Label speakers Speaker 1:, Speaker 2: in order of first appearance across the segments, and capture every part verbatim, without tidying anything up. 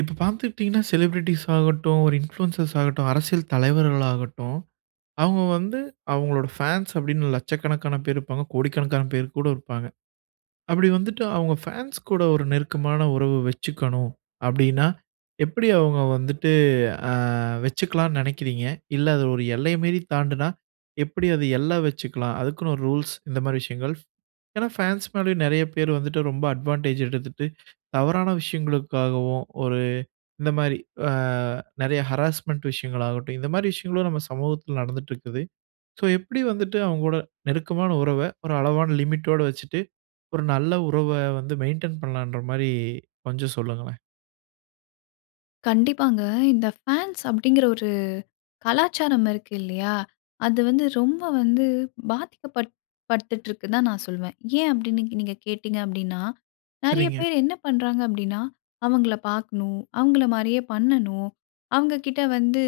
Speaker 1: இப்ப பாத்துக்கிட்டீங்கன்னா, ஷெலிப்ரெட்டீஸ் ஆகட்டும், ஒரு இன்ஃப்லியன்ஸஸ் ஆகட்டும், அரசியல் தலைவர்களாகட்டும், அவுங்க வந்து அவுங்களோட ஃபேன்ஸ் அப்டீன்னு, லட்சக்கணக்கான பேர் இருப்பாங்க. கோடிக்கணக்கான பேர் கூட இருப்பாங்க. அப்பிடி வந்துட்டு அவுங்க ஃபேன்ஸ் கூட ஒரு நெருக்கமான உறவு வச்சிக்கணும். அப்பிடீன்னா, எப்பிடி அவுங்க வந்துட்டு அ வச்சுக்கலான்னு நினைக்கிறீங்க? இல்ல அது ஒரு எல்லை மீறி தாண்டுனா, எப்பிடி அது எல்ல வச்சுக்கலாம். அதுக்குன்னு ஒரு ரூல்ஸ் இந்த மாதிரி விஷயங்கள். ஏன்னா, ஃபேன்ஸ் மேலேயும் நெறைய பேரு வந்துட்டு ரொம்ப அட்வான்டேஜ் எடுத்துட்டு, தவறான விஷயங்களுக்காகவும், ஒரு இந்தமாரி அ நெறைய ஹராஸ்மென்ட் விஷயங்களாகட்டும், இந்தமாரி விஷயங்களும் நம்ப சமூகத்துல நடந்திட்டு இருக்குது. சோ எப்பிடி வந்துட்டு அவுங்கோட நெருக்கமான உறவ, ஒரு அளவான லிமிட்டோட வச்சிட்டு ஒரு நல்ல உறவ வந்து மெயின்டெயின் பண்ணலான்ற மாரி கொஞ்சம் சொல்லுங்களேன்.
Speaker 2: கண்டிப்பாங்க. இந்த ஃபேன்ஸ் அப்பிடிங்கிற ஒரு கலாச்சாரம் இருக்கு இல்லையா, அது வந்து ரொம்ப வந்து பாதிக்கப்பட் படுத்துட்டுருக்குன்தான் நான் சொல்வேன். ஏன்? அப்பிடின்னு நீங்க கேட்டீங்க அப்பிடின்னா, நெறைய
Speaker 1: சரிங்க.
Speaker 2: பேரு என்ன பண்றாங்க அப்பிடின்னா, அவுங்கள பார்க்கணும், அவுங்கள மாரியே பண்ணணும், அவுங்கக்கிட்ட வந்து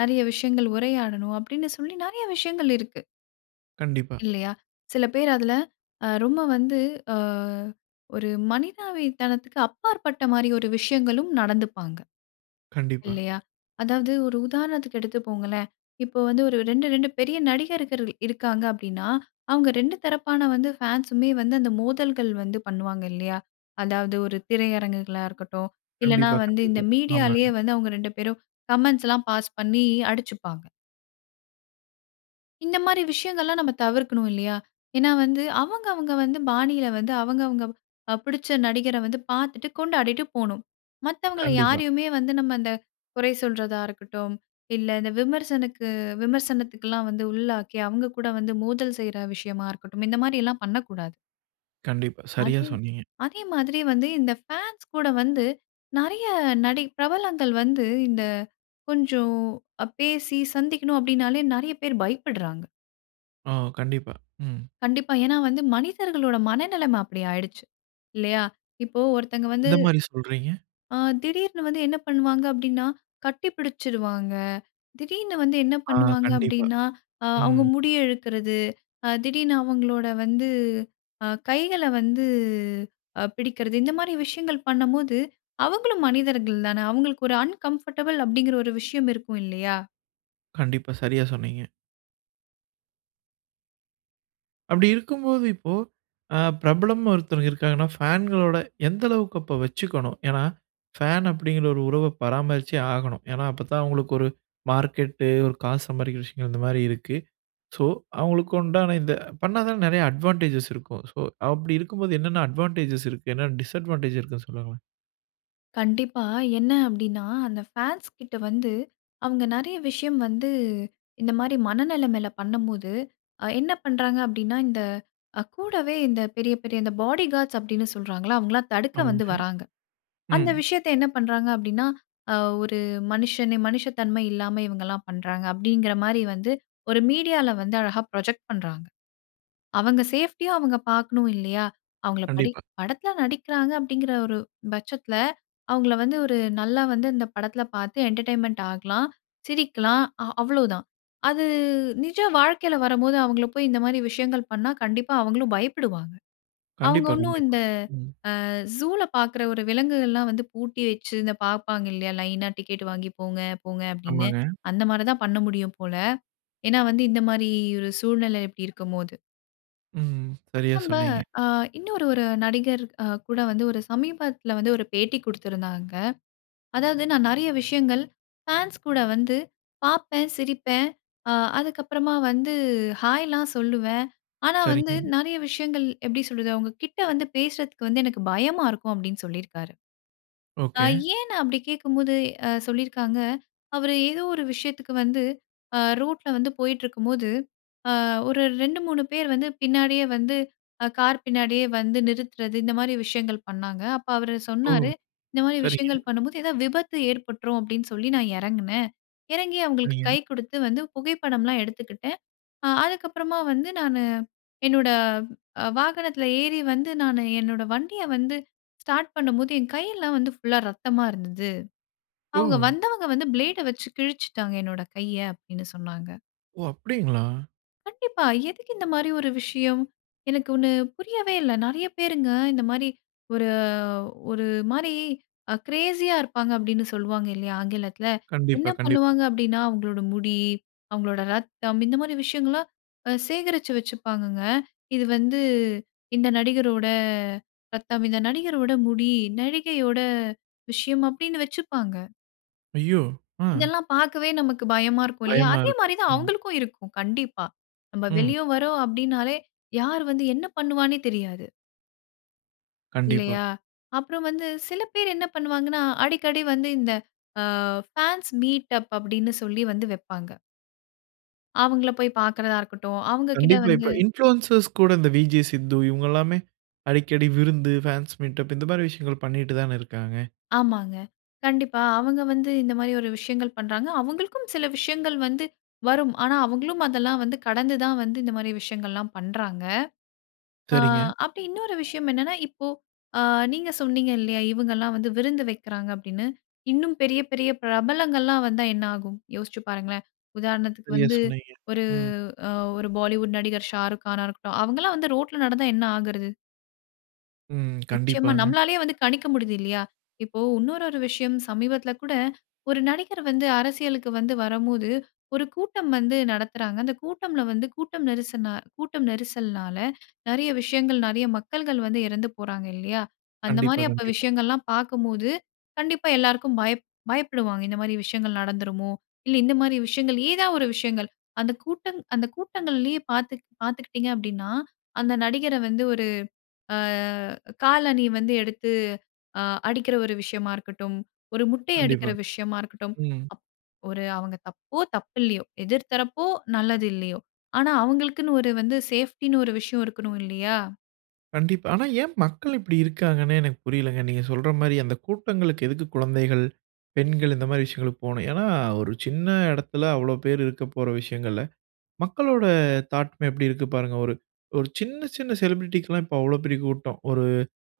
Speaker 2: நெறைய விஷயங்கள் உரையாடணும், அப்பிடின்னு சொல்லி நெறைய விஷயங்கள் இருக்கு.
Speaker 1: கண்டிப்பா.
Speaker 2: இல்லையா. சில பேர் அதில அ ரொம்ப வந்து அ ஒரு மனிதாவி தனத்துக்கு அப்பாற்பட்ட மாரி ஒரு விஷயங்களும் நடந்துப்பாங்க.
Speaker 1: கண்டிப்பா.
Speaker 2: இல்லையா? அதாவது ஒரு உதாரணத்துக்கு எடுத்துப்போங்களேன், இப்போ வந்து ஒரு ரெண்டு ரெண்டு பெரிய நடிகர்கர்ள் இருக்காங்க அப்படின்னா, அவுங்க ரெண்டு தரப்பான வந்து ஃபேன்ஸுமே வந்து அந்த மோதல்கள் வந்து பண்ணுவாங்க, இல்லையா. அதாவது ஒரு திரையரங்குகளா இருக்கட்டும், இல்லனா
Speaker 1: கண்டிப்பா,
Speaker 2: வந்து இந்த
Speaker 1: கண்டிப்பா.
Speaker 2: மீடியாலயே
Speaker 1: ஆமாங்க.
Speaker 2: வந்து அவங்க ரெண்டு பேரும் கமெண்ட்ஸ்லாம் பாஸ் பண்ணி அடிச்சுப்பாங்க. இந்த மாரி விஷயங்கள்லாம் நம்ம தவிர்க்கணும் இல்லையா. ஏன்னா வந்து, அவங்கவங்க வந்து பாணியில வந்து அவங்கவங்க அ பிடிச்ச நடிகரை வந்து பாத்துட்டு கொண்டாடிட்டு போணும். மத்தவங்கள
Speaker 1: கண்டிப்பா.
Speaker 2: யாரையுமே வந்து நம்ம அந்த குறை சொல்றதா இருக்கட்டும், இல்ல இந்த விமர்சனுக்கு அ விமர்சனத்துக்கெல்லாம் வந்து உள்ளாக்கி, அவங்க கூட வந்து மோதல் செய்ற விஷயமா இருக்கட்டும், இந்த மாரி எல்லாம் பண்ணக்கூடாது.
Speaker 1: கண்டிப்பா, சரியா
Speaker 2: அதே
Speaker 1: சொன்னீங்க.
Speaker 2: அதே மாதிரி வந்து இந்த ஃபான்ஸ் கூட வந்து நெறைய நடி பிரபலங்கள் வந்து இந்த கொஞ்சம் அ பேசி, சந்திக்கணும் அப்படின்னாலே நெறைய பேர் பயப்படுறாங்க.
Speaker 1: ஓ! கண்டிப்பா. ம்.
Speaker 2: கண்டிப்பா. ஏன்னா வந்து மனிதர்களோட மனநிலைமை அப்படி ஆயிடுச்சு, இல்லையா. இப்போ ஒருத்தங்க வந்து
Speaker 1: எந்த மாரி சொல்றீங்க?
Speaker 2: அ திடீர்னு வந்து என்ன பண்ணு வாங்க அப்படின்னா, கட்டி பிடிச்சிடுவாங்க. திடீர்னு வந்து என்ன
Speaker 1: ஆ.
Speaker 2: பண்ணுவாங்க
Speaker 1: கண்டிப்பா.
Speaker 2: அப்படின்னா, அ அவங்க
Speaker 1: ம்.
Speaker 2: முடிய இழுக்கிறது, அ திடீர்னு அவங்களோட வந்து அ கைகள வந்து அ பிடிக்கறது, இந்த மாரி விஷயங்கள் பண்ணம்போது, அவங்களும் மனிதர்கள் தானே, அவங்களுக்கு ஒரு அன்கம்ஃபர்டபிள் அப்படிங்கிற ஒரு விஷயம் இருக்கும் இல்லையா?
Speaker 1: கண்டிப்பா, சரியா சொன்னீங்க. அப்படி இருக்கும்போது இப்போ, அ பிரபலம் ஒருத்தர் இருக்காருன்னா ஃபேன்களோட எந்த அளவுக்கு அப்ப வச்சுக்கணும்? ஏன்னா ஃபேன் அப்படீங்கிற ஒரு உறவ பராமரிச்சே ஆகணும். ஏன்னா, அப்பத்தான் அவங்களுக்கு ஒரு மார்க்கெட்டு, ஒரு காசு சம்பாறிக்கிற விஷயங்கள் இந்த மாரி இருக்கு. ஸோ அவங்களுக்கு உண்டான இந்த பண்ணாதானே நெறைய அட்வான்டேஜஸ் இருக்கும். ஸோ அப்படி இருக்கும்போது, என்னென்ன அட்வான்டேஜஸ் இருக்கு? என்ன டிஸ்அட்வான்டேஜ் இருக்குன்னு சொல்லுங்களேன்?
Speaker 2: கண்டிப்பா. என்ன அப்படீன்னா, அந்த ஃபேன்ஸ்கிட்ட வந்து அவங்க நெறைய விஷயம் வந்து இந்த மாரி மனநிலைமைல பண்ணும்போது, அ என்ன பண்றாங்க அப்படீன்னா, இந்த அ கூடவே இந்த பெரிய, பெரிய இந்த பாடிகார்ட்ஸ் அப்படீன்னு சொல்றாங்கல்ல, அவங்கல்லாம் தடுக்க வந்து
Speaker 1: ஆமாங்க,
Speaker 2: வர்றாங்க. அந்த
Speaker 1: ம்.
Speaker 2: விஷயத்த என்ன பண்றாங்க அப்படீன்னா, "அ ஒரு மனுஷனே மனுஷத்தன்ம இல்லாம இவங்கல்லாம் பண்றாங்க." அப்படீங்கிற மாரி வந்து ஒரு மீடியால வந்து அழகா ப்ரொஜெக்ட் பண்றாங்க. அவங்க சேஃப்டிய அவங்க பார்க்கணும் இல்லையா? அவங்கள படி
Speaker 1: கண்டிப்பா.
Speaker 2: படத்துல நடிக்கிறாங்க அப்படீங்கிற ஒரு பட்சத்துல, அவங்கள வந்து ஒரு நல்லா வந்து அந்த படத்துல பார்த்து என்டர்டைன்மென்ட் ஆகலாம், சிரிக்கலாம், அ அவ்வளோதான். அது நிஜ வாழ்க்கையில வரம்போது, அவங்கள போய் இந்த மாரி விஷயங்கள் பண்ணா, கண்டிப்பா அவங்களும் பயப்படுவாங்க. அவங்க
Speaker 1: கண்டிப்பா,
Speaker 2: ஒண்ணும்
Speaker 1: கண்டிப்பா.
Speaker 2: இந்த
Speaker 1: ம்.
Speaker 2: அ ஜூல பார்க்குற ஒரு விலங்குகள்லாம் வந்து பூட்டி வச்சு, இந்த பார்ப்பாங்க இல்லையா? லைனா டிக்கெட் வாங்கி போங்க, போங்க அப்படீன்னு?
Speaker 1: ஆமாங்க.
Speaker 2: அந்த மாரிதான் பண்ண முடியும் போல. ஏன்னா வந்து இந்த மாரி ஒரு சூழ்நிலை இப்படி இருக்கும்போது.
Speaker 1: ம் சரியா
Speaker 2: நம்ப
Speaker 1: சொன்னீங்க.
Speaker 2: அ இன்னொரு ஒரு நடிகர் அ கூட வந்து ஒரு சமீபத்தில வந்து ஒரு பேட்டி குடுத்துருந்தாங்க. அதாவது "நான் நெறைய விஷயங்கள் ஃபேன்ஸ் கூட வந்து பார்ப்பேன், சிரிப்பேன், அ அதுக்கப்பறமா வந்து ஹாய்லாம் சொல்லுவேன். ஆனா, வந்து
Speaker 1: சரிங்க.
Speaker 2: நெறைய விஷயங்கள் எப்படி சொல்றது? அவங்க கிட்ட வந்து பேசுறதுக்கு வந்து எனக்கு பயமா இருக்கும்". அப்டின்னு சொல்லியிருக்காரு. அ
Speaker 1: ஓகே.
Speaker 2: ஏன் நான் அப்டி கேக்கும்போது, அ சொல்லியிருக்காங்க. அவரு ஏதோ ஒரு விஷயத்துக்கு வந்து அ ரோட்ல வந்து போயிட்டுருக்கும்போது, அ ஒரு ரெண்டு மூணு பேர் வந்து பின்னாடியே வந்து அ கார் பின்னாடியே வந்து நிறுத்துறது, இந்த மாரி விஷயங்கள் பண்ணாங்க. அப்ப அவரு
Speaker 1: ஓ!
Speaker 2: சொன்னாரு "இந்த மாதிரி
Speaker 1: சரிங்க.
Speaker 2: விஷயங்கள் பண்ணும்போது ஏதாவது விபத்து ஏற்பட்டுரும் அப்படின்னு சொல்லி நான் எறங்கினேன். எறங்கி அவங்களுக்கு கை
Speaker 1: சரிங்க.
Speaker 2: கொடுத்து வந்து புகைப்படம்லாம் எடுத்துக்கிட்டேன். அ அதுக்கப்பறமா வந்து நானு என்னோட, வாகனத்ல ஏறி வந்து நானு என்னோட வண்டிய வந்து ஸ்டார்ட் பண்ணும்போது, என் கையெல்லாம் வந்து ஃபுல் லா ரத்தமா இருந்தது. அவங்க
Speaker 1: ஓ!
Speaker 2: வந்தவங்க வந்து ஃபிளேடு அ வச்சு கிழிச்சுட்டாங்க என்னோட கைய" அப்டின்னு சொன்னாங்க.
Speaker 1: ஓ! அப்டிங்களா?
Speaker 2: கண்டிப்பா. எதுக்கு இந்த மாரி ஒரு விஷயம்? எனக்கு ஒண்ணு புரியவே இல்ல. நெறைய பேருங்க இந்த மாரி ஒரு ஒரு மாரி அ கிரேஸி யா இருப்பாங்க.அப்டின்னு சொல்லுவாங்க இல்லயா? ஆங்கிலத்ல
Speaker 1: கண்டிப்பா
Speaker 2: என்ன
Speaker 1: கண்டிப்பா.
Speaker 2: பண்ணுவாங்க அப்டின்னா அவங்களோட முடி, அவங்களோட ரத்தம் இந்த மாரி விஷயங்கள்லாம் அ சேகரிச்சு வச்சுப்பாங்கங்க. இது வந்து இந்த நடிகரோட ரத்தம். இந்த நடிகரோட முடி. நடிகையோட விஷயம். அப்டின்னு வச்சுப்பாங்க.
Speaker 1: ஐயோ! ஆ.
Speaker 2: இதெல்லாம் பார்க்கவே நமக்கு பயமா இருக்கும் இல்லையா,
Speaker 1: பயமா
Speaker 2: அதே
Speaker 1: இருக்கு.
Speaker 2: மாரி தான்
Speaker 1: ம்.
Speaker 2: அவங்களுக்கும் இருக்கும் கண்டிப்பா. நம்ம
Speaker 1: ம்.
Speaker 2: வெளிய வறோம் அப்படின்னாலே, யார் வந்து என்ன பண்ணுவானே தெரியாது
Speaker 1: கண்டிப்பா.
Speaker 2: இல்லையா? அப்புறம் வந்து சில பேர் என்ன பண்ணுவாங்கணா, அடிக்கடி வந்து இந்த ஆ ஃபேன்ஸ் மீட் அப் அப்படின்னு சொல்லி வந்து வப்பாங்க. அவங்களை போய் பார்க்கிறதா இருக்கட்டும், அவங்க கிட்ட
Speaker 1: கண்டிப்பா, இப்போ
Speaker 2: வந்து.
Speaker 1: இன்ஃபிலுயன்சர்ஸ் கூட இந்த விஜே சித்து இவங்களாமே அடிக்கடி விருந்து, ஃபேன்ஸ் மீட்டப் இந்த மாரி விஷயங்கள் பண்ணிக்கிட்டுதானே இருக்காங்க.
Speaker 2: ஆமாங்க. கண்டிப்பா அவங்க வந்து இந்த மாதிரி ஒரு விஷயங்கள் பண்றாங்க. அவங்களுக்கும் சில விஷயங்கள் வந்து வரும். ஆனா அவங்களும் அதெல்லாம் வந்து கடந்து தான் வந்து இந்த மாதிரி விஷயங்கள்லாம் பண்றாங்க. ஆ
Speaker 1: சரிங்க.
Speaker 2: அப்படி இன்னொரு விஷயம் என்னன்னா இப்போ அ நீங்க சொன்னீங்க இல்லையா? இவங்கலாம் வந்து விருந்து வைக்கிறாங்க அப்படின்னு. இன்னும் பெரிய பெரிய பிரபலங்கள்லாம் வந்தா என்ன ஆகும். யோசிச்சு பாருங்களேன். உதாரணத்துக்கு
Speaker 1: சரியா
Speaker 2: வந்து
Speaker 1: சொன்னீங்க,
Speaker 2: ஒரு
Speaker 1: ம்.
Speaker 2: அ ஒரு பாலிவுட் நடிகர் ஷாருக்கானா இருக்கட்டும், அவங்களலாம் வந்து ரோட்டுல நடந்தா என்ன ஆகிறது?
Speaker 1: ம்,
Speaker 2: நிச்சயமா.
Speaker 1: கண்டிப்பாங்க.
Speaker 2: நம்மலாலயே வந்து கணிக்க முடியுது இல்லையா. இப்போ இன்னொரு ஒரு விஷயம் சமீபத்தில கூட, ஒரு நடிகர் வந்து அரசியலுக்கு வந்து வரும்போது ஒரு கூட்டம் வந்து நடத்துறாங்க. அந்த கூட்டம்ல வந்து கூட்டம் நெரிச கூட்டம் நெரிசல்னால நிறைய விஷயங்கள் நிறைய மக்கள்கள் வந்து இறந்து போறாங்க இல்லையா, அந்த
Speaker 1: கண்டிப்பா,
Speaker 2: மாதிரி
Speaker 1: கண்டிப்பா.
Speaker 2: விஷயங்கள்லாம் பார்க்கும்போது கண்டிப்பா எல்லாருக்கும் பயப் பயப்படுவாங்க இந்த மாதிரி விஷயங்கள் நடந்துருமோ. இல்ல இந்த மாதிரி விஷயங்கள், ஏதாவது ஒரு விஷயங்கள். அந்த கூட்டம் அந்த கூட்டங்களிலேயே பார்த்து பார்த்தூக்கிட்டீங்க அப்படின்னா, அந்த நடிகரை வந்து ஒரு ஆ காலணி வந்து எடுத்து அ அடிக்கிற ஒரு விஷயமா இருக்கட்டும், ஒரு முட்டை
Speaker 1: கண்டிப்பா.
Speaker 2: அடிக்கிற விஷயமா இருக்கட்டும்,
Speaker 1: ம்.
Speaker 2: அப் ஒரு "அவங்க தப்போ தப்பு இல்லையோ, எதிர் தரப்போ நல்லது இல்லையோ ஆனா அவர்களுக்குனு ஒரு வந்து சேஃப்டின்னு ஒரு விஷயம் இருக்ணும்" இல்லையா?
Speaker 1: கண்டிப்பா. ஆனா ஏன் மக்கள் இப்படி இருக்காங்கனே எனக்கு புரியலைங்க. நீங்க சொல்ற மாரி அந்த கூட்டங்களுக்கு எதுக்கு குழந்தைகள், பெண்கள் இந்த மாரி விஷயங்களுக்கு போகணும். ஏன்னா, ஒரு சின்ன இடத்துல அவ்வளோ பேர் இருக்க போற விஷயங்கள்ல, மக்களோட தாட்டு மே எப்படி இருக்கு பாருங்க! ஒரு ஒரு சின்ன, சின்ன செலிபிரிட்டிக்கு லாம் இப்போ அவ்வளவு பெரிய கூட்டம். ஒரு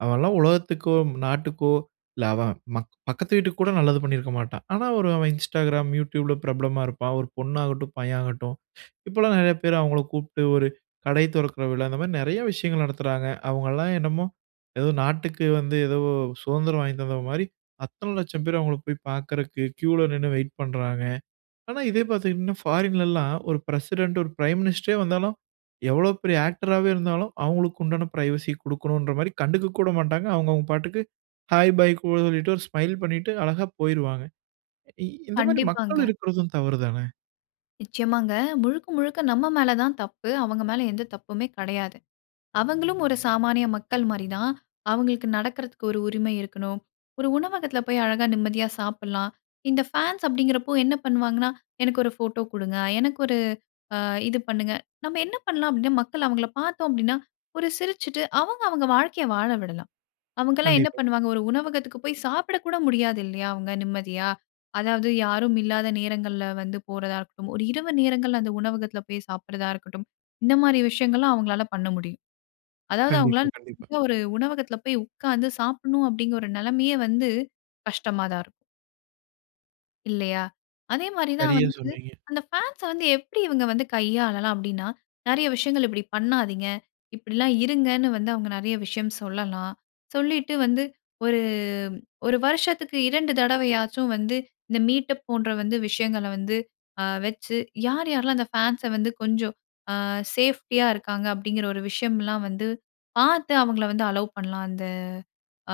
Speaker 1: அவன்ல்லாம் உலகத்துக்கோ, நாட்டுக்கோ, இல்ல அவன் மக் பக்கத்து வீட்டுக்கு கூட நல்லது பண்ணியிருக்க மாட்டான். ஆனா ஒரு அவன் Instagram, YouTube ல பிரபலமா இருப்பான். ஒரு பொண்ணாகட்டும், பையன் ஆகட்டும், இப்போல்லாம் நெறைய பேர் அவங்கள கூப்பிட்டு ஒரு கடை தொறக்கிற விழா, அந்த மாரி நெறைய விஷயங்கள் நடத்துறாங்க. அவங்கல்லாம் என்னமோ, ஏதோ நாட்டுக்கு வந்து எதோ சுதந்திரம் வாங்கி தந்தது மாதிரி, அத்தனை லட்சம் பேர் அவங்களை போய் பார்க்குறதுக்கு கியூவுல நின்னு வெயிட் பண்றாங்க. ஆனா இதே பார்த்தீங்கன்னா, ஃபாரின்லல்லாம் ஒரு பிரசிடென்ட், ஒரு பிரைம் மினிஸ்டரே வந்தாலும், எவ்வளவு பெரிய ஆக்டராவே இருந்தாலும், அவங்களுக்கு உண்டான பிரைவசி குடுக்கணும்ன்ற மாரி கண்டுக்கக்கூட மாட்டாங்க. அவங்கவங்க பாட்டுக்கு ஹை, பை, கூல்ன்னு சொல்லிட்டு, ஒரு ஸ்மைல் பண்ணீட்டு அழகாப் போய்ருவாங்க. இ இந்த மாதிரி மக்கள்
Speaker 2: கண்டிப்பாங்க.
Speaker 1: இருக்கறதும் தவறு தான?
Speaker 2: நிச்சயமாங்க. முழுக்க, முழுக்க நம்ம மேல தான் தப்பு. அவங்க மேல எந்த தப்புமே கெடையாது. அவங்களும் ஒரு சாமானிய மக்கள் மாரி தான். அவங்களுக்கு நடக்கறதுக்கு ஒரு உரிமை இருக்கணும். ஒரு உணவகத்தில போய் அழகா நிம்மதியா சாப்பிடலாம். இந்த ஃபேன்ஸ் அப்படிங்கிறப்போ என்ன பண்ணுவாங்கன்னா, "எனக்கு ஒரு ஃபோட்டோ குடுங்க? எனக்கு ஒரு அ இது பண்ணுங்க." நம்ம என்ன பண்ணலாம் அப்படீன்னா, மக்கள் அவங்கள பார்த்தோம் அப்படீன்னா, ஒரு சிரிச்சுட்டு அவங்கவங்க வாழ்க்கையை வாழ விடலாம். அவங்கல்லாம் என்ன
Speaker 1: கண்டிப்பா.
Speaker 2: பண்ணுவாங்க? ஒரு உணவகத்துக்கு போய் சாப்பிட கூட முடியாது இல்லையா? அவங்க நிம்மதியா. அதாவது யாரும் இல்லாத நேரங்கள்ல வந்து போறதா இருக்கட்டும், ஒரு இரவு நேரங்கள்ல அந்த உணவகத்தில போய் சாப்பிடுறதா இருக்கட்டும், இந்த மாரி விஷயங்கள்ல்லாம் அவங்களால பண்ண முடியும். அதாவது
Speaker 1: கண்டிப்பா,
Speaker 2: அவங்களால,
Speaker 1: கண்டிப்பா.
Speaker 2: "நல்ல ஒரு உணவகத்தில் போய் உட்கார்ந்து சாப்பிடணும்." அப்படீங்கிற ஒரு நெலைமையே வந்து கஷ்டமா தான் இருக்கும். இல்லையா! அதே மாரிதான்
Speaker 1: சரியா
Speaker 2: வந்து,
Speaker 1: சொன்னீங்க.
Speaker 2: அந்த ஃபேன்ஸ வந்து எப்டி இவுங்க வந்து கையாளலாம் அப்டின்னா, நெறைய விஷயங்கள் இப்டி பண்ணாதீங்க. இப்பிடிலாம் இருங்கன்னு வந்து அவுங்க நெறைய விஷயம் சொல்லலாம். சொல்லிட்டு வந்து ஒரு, ஒரு வருஷத்துக்கு இரண்டு தடவையாச்சும் வந்து இந்த மீட்டப் போன்ற வந்து விஷயங்கள வந்து, அ வச்சு யார், யார்லாம் அந்த ஃபேன்ஸ வந்து கொஞ்சம் அ சேஃப்டியா இருக்காங்க, அப்டிங்கிற ஒரு விஷயம்லாம் வந்து பாத்து அவுங்கள வந்து அல்லோவ் பண்லாம். அந்த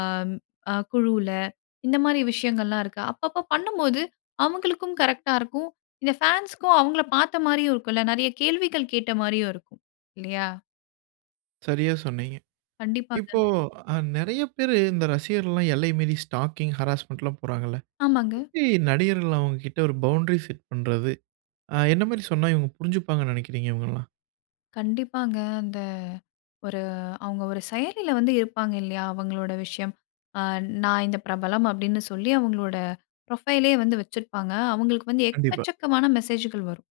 Speaker 2: ஆம் அ குழுவுல. இந்தமாரி விஷயங்கள் எல்லாம் இருக்கா? அப்பப்ப பண்ணும்போது, அவுங்களுக்கும் கரெக்ட்டா இருக்கும். இந்த ஃபேன்ஸ்க்கும் அவுங்கள பாத்தமாரியும் இருக்குன்ல. நிறைய கேள்விகள் கேட்டமாரியும் இருக்கும், இல்லயா!
Speaker 1: சரியா சொன்னீங்க.
Speaker 2: கண்டிப்பாங்க.
Speaker 1: இப்போ அ நிறைய பேரு இந்த ரசிகர்கள்லாம் எல்லை மீறி ஸ்டாக்கிங், ஹராஸ்மென்ட்ல்லாம் போறாங்கல்ல.
Speaker 2: ஆமாங்க.
Speaker 1: எப்பிடி நடிகர்கள் அவுங்கக்கிட்ட ஒரு பவுண்டரி செட் பண்றது? ஆ, என்னமாரி சொன்னா இவுங்க புரிஞ்சிப்பாங்கன்னு நெனைக்கிறீங்க? இவுங்கள்லாம்.
Speaker 2: கண்டிப்பாங்க. அந்த ஒரு அவுங்க ஒரு செயலில வந்து இருப்பாங்க இல்லயா! அவுங்களோட விஷயம் ஆ நான் இந்த பிரபலம் அப்டின்னு சொல்லி அவுங்களோட புரொஃபைலே வந்து வச்சிருப்பாங்க. அவுங்களுக்கு வந்து
Speaker 1: கண்டிப்பா.
Speaker 2: எக்கச்சக்கமான மெசேஜ்கள் வரும்.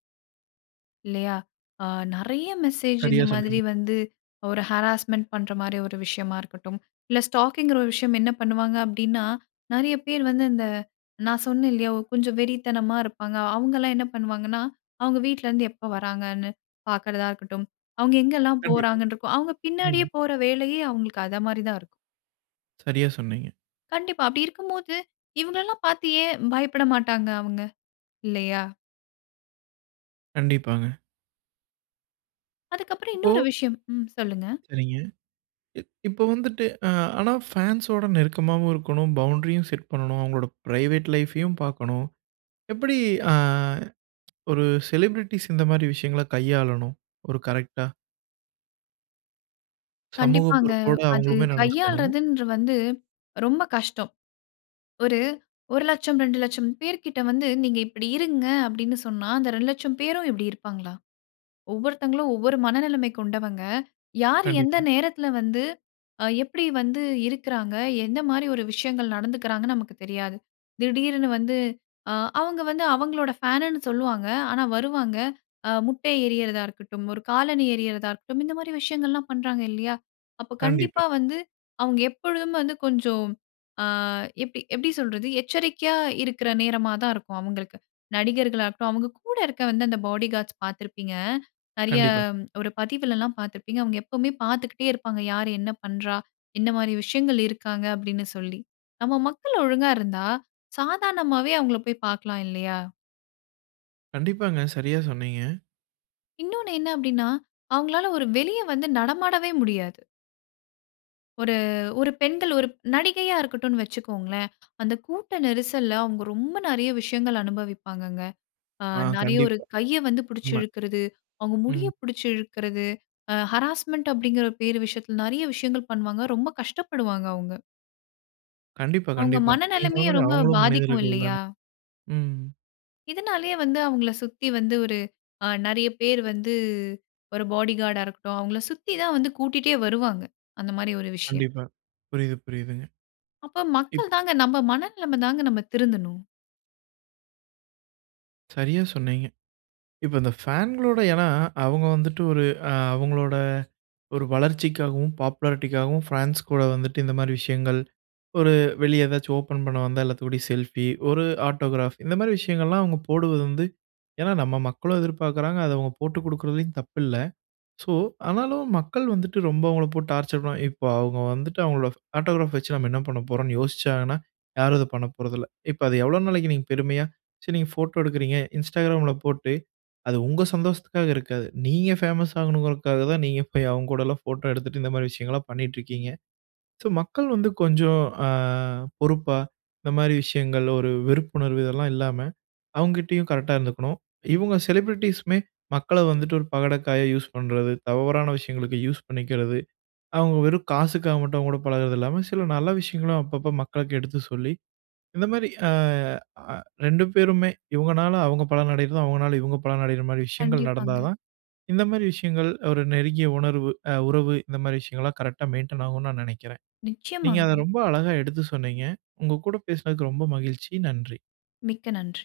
Speaker 2: இல்லையா? அ நிறைய மெசேஜ் இந்த
Speaker 1: சரியா
Speaker 2: மாதிரி
Speaker 1: சொன்னீங்க.
Speaker 2: வந்து ஒரு ஹராஸ்மென்ட் பண்ற மாரி ஒரு விஷயமா இருக்கட்டும், இல்ல ஸ்டாக்கி என்கிற ஒரு விஷயம் என்ன பண்ணுவாங்க அப்படின்னா நிறைய பேர் வந்து அந்த நான் சொன்னேன் இல்லையா கொஞ்சம் வெறித்தனமா இருப்பாங்க. அவுங்கலாம் என்ன பண்ணுவாங்கன்னா, அவுங்க வீட்ல இருந்து எப்போ வராங்கன்னு பார்க்குறதா இருக்கட்டும். அவங்க எங்கெல்லாம்
Speaker 1: கண்டிப்பா.
Speaker 2: போறாங்கன்னு இருக்கும். அவங்க பின்னாடியே
Speaker 1: ம்.
Speaker 2: போற வேலையே அவங்களுக்கு அத மாரி தான் இருக்கும்.
Speaker 1: சரியா சொன்னீங்க.
Speaker 2: கண்டிப்பா, அப்படி இருக்கும்போது இவங்கல்லாம் பார்த்து ஏன் பயப்பட மாட்டாங்க அவுங்க இல்லையா?
Speaker 1: கண்டிப்பாங்க.
Speaker 2: அதுக்கப்புறம்
Speaker 1: இப்போ.
Speaker 2: இன்னொரு விஷயம் ம் சொல்லுங்க.
Speaker 1: சரிங்க. எ இப்போ வந்துவிட்டு ஆ ஆனா பான்ஸ் ஓட நெருக்கமாவும் இருக்கணும். பவுண்ரியும் செட் பண்ணனும். அவுங்களோட பிரைவேட் லைஃப்ஐயும் பார்க்கணும். எப்படி ஆ ஒரு செலிபிரிட்டீஸ் இந்த மாதிரி விஷயங்கள கையாளணும். ஒரு கரெக்ட்டா. சமூக
Speaker 2: கண்டிப்பாங்க.
Speaker 1: பொறுப்போட
Speaker 2: அது
Speaker 1: அவுங்களுமே நடந்துக்கணும்.
Speaker 2: கையாள்றதுன்ற வந்து ரொம்ப கஷ்டம். ஒரு ஒரு லட்சம் ரெண்டு லட்சம் பேர்க்கிட்ட வந்து நீங்க இப்படி இருங்க, அப்படின்னு சொன்னா அந்த ரெண்டு லட்சம் பேரும் இப்படி இருப்பாங்களா? ஒவ்வொருத்தவங்களும் ஒவ்வொரு மனநிலைமை கொண்டவங்க யாரு எந்த
Speaker 1: கண்டிப்பா.
Speaker 2: நேரத்தில வந்து, அ எப்படி வந்து இருக்குறாங்க. என்ன மாரி ஒரு விஷயங்கள் நடந்துக்குறாங்கன்னு நமக்கு தெரியாது. திடீருன்னு வந்து அ அவுங்க வந்து அவுங்களோடய ஃபேனுன்னு சொல்லுவாங்க. ஆனா வருவாங்க. ஆ முட்டைய எரியரதா இருக்கட்டும், ஒரு காலணி எரியரதா இருக்கட்டும், இந்த மாரி விஷயங்கள் எல்லாம் பண்றாங்க இல்லையா, அப்ப
Speaker 1: கண்டிப்பா.
Speaker 2: கண்டிப்பா வந்து அவுங்க எப்பொழுதும் வந்து கொஞ்சம், ஆ எப் எப்படி சொல்றது எச்சரிக்கையா இருக்குற நேரமா தான் இருக்கும் அவுங்களுக்கு. நடிகர்களா இருக்கட்டும், அவுங்க கூட இருக்க அந்த பாடி கார்ட்ஸ் பார்த்திருப்பீங்க. நிறைய
Speaker 1: கண்டிப்பாக.
Speaker 2: ஒரு பதிவுலல்லாம் பார்த்திருப்பீங்க. அவுங்க எப்பவுமே பார்த்துக்கிட்டே இருப்பாங்க. யார் என்ன பண்றா என்ன மாரி விஷயங்கள் இருக்காங்க அப்படின்னு சொல்லி நம்ம மக்கள் ஒழுங்கா இருந்தா சாதாரணமாவே அவுங்கள போய் பார்க்கலாம் இல்லையா.
Speaker 1: கண்டிப்பாங்க, சரியா சொன்னீங்க.
Speaker 2: இன்னொன்னு என்ன அப்படின்னா, அவுங்களால ஒரு வெளிய வந்து நடமாடவே முடியாது. ஒரு ஒரு பெண்கள் ஒரு நடிகையா இருக்கட்டுன்னு வச்சிக்கோங்களேன். அந்த கூட்ட நெரிசல்ல, அவுங்க ரொம்ப நெறைய விஷயங்கள் அனுபவிப்பாங்கங்க. ஆ
Speaker 1: ஆ,
Speaker 2: நெறைய ஒரு
Speaker 1: கண்டிப்பா.
Speaker 2: கைய வந்து பிடிச்சு
Speaker 1: உண்ம.
Speaker 2: இழுக்குறது, அவுங்க முடிய
Speaker 1: ம்.
Speaker 2: பிடிச்சு இழுக்குறது, ஆ ஹராஸ்மன்ட் அப்படிங்கிற பேரு விஷயத்தில நெறைய விஷயங்கள் பண்ணுவாங்க. ரொம்ப கஷ்டப்படுவாங்க அவுங்க.
Speaker 1: கண்டிப்பா,
Speaker 2: அவுங்க
Speaker 1: கண்டிப்பா. நீங்க சொன்ன
Speaker 2: மனநிலமையும்
Speaker 1: மாரி
Speaker 2: ரொம்ப
Speaker 1: அவுங்களும்
Speaker 2: பாதிக்கும்
Speaker 1: மனிதர்கள்
Speaker 2: இல்லையா?
Speaker 1: தானே! ம்.
Speaker 2: இதனாலயே வந்து, அவங்கள சுத்தி வந்து ஒரு ஆ நறைய பேர் வந்து, ஒரு பாடிகாடா இருக்கட்டும். அவங்கள சுத்தி தான் வந்து கூட்டிட்டே வருவாங்க! அந்த மாரி ஒரு விஷயம்.
Speaker 1: கண்டிப்பா. புரியுது, புரியுதுங்க.
Speaker 2: அப்ப
Speaker 1: இப்போ
Speaker 2: மக்கள் தாங்க, நம்ம மனநிலமைதாங்க! நம்ம திருந்தணும்.
Speaker 1: சரியா சொன்னீங்க. இப்ப இந்த ஃபேன்களோட ஏன்னா, அவுங்க வந்துட்டு ஒரு அ அவங்களோட ஒரு வளர்ச்சிக்காகவும், பாப்புலாரிட்டிக்காகவும் ஃபேன்ஸ் கூட வந்துட்டு, இந்த மாரி விஷயங்கள் ஒரு வெளிய ஏதாச்சும் ஓப்பன் பண்ண வந்தா எல்லாத்துக்கூடயும் செல்ஃபி, ஒரு ஆட்டோகிராப் இந்த மாரி விஷயங்கள்லாம் அவுங்க போடுவது வந்து ஏன்னா நம்ம மக்களும் எதிர்பாக்குறாங்க. அதை அவுங்க போட்டு குடுக்குறதிலயும் தப்பு இல்ல. ஸோ, ஆனாலும் மக்கள் வந்துட்டு ரொம்ப அவுங்கள போட்டு டார்ச்சர் பண்ணுவாங் இப்போ அவுங்க வந்துட்டு, அவுங்களோட ஆட்டோகிராப் வச்சு நம்ம என்ன பண்ண போறோம்ன்னு யோசிச்சாங்கன்னா, யாரும் அத பண்ண போறதில்ல. இப்ப அது எவ்ளோ நாளைக்கு நீங்க பெருமையா சரி நீங்க ஃபோட்டோ எடுக்குறீங்க. Instagram ல போட்டு அது உங்க சந்தோஷத்துக்காக இருக்காது. நீங்க ஃபேமஸ் ஆகணுங்கிறதுக்காக தான் நீங்க போய் அவுங்க கூடலாம் ஃபோட்டோ எடுத்துட்டு, இந்த மாரி விஷயங்கள்லாம் பண்ணீட்ருக்கீங்க. ஸோ மக்கள் வந்து கொஞ்சம் அ பொறுப்பா, இந்த மாரி விஷயங்கள், ஒரு வெறுப்புணர்வு இதெல்லாம் இல்லாம, அவுங்கிட்டயும் கரெக்ட்டா இருந்துக்கணும். இவுங்க செலிபிரிட்டீஸுமே மக்கள வந்துட்டு ஒரு பகடைக்காயா யூஸ் பண்றது, தவறான விஷயங்களுக்கு யூஸ் பண்ணிக்கிறது, அவங்க வெறும் காசுக்காக மட்டும் அவங்க கூட பழகுறது இல்லாம, சில நல்ல விஷயங்களும் அப்பப்போ மக்களுக்கு எடுத்து சொல்லி, இந்த மாரி அ அ ரெண்டு பேருமே, இவங்கனால அவங்க பலன் அடையறதும், அவங்கனால இவங்க பலனடையர மாரி விஷயங்கள் நடந்தா
Speaker 2: கண்டிப்பாங்க.
Speaker 1: தான், இந்த மாரி விஷயங்கள் ஒரு நெருங்கிய உணர்வு அ உறவு, இந்த மாரி விஷயங்கள்லாம் கரெக்ட்டா மெயின்டென் ஆகும்ன்னு நான் நெனைக்கிறேன். நீங்க அத
Speaker 2: நிச்சயமாங்க.
Speaker 1: ரொம்ப அழகா எடுத்து சொன்னீங்க. உங்க கூட பேசுனதுக்கு ரொம்ப மகிழ்ச்சி. நன்றி!
Speaker 2: மிக்க நன்றி!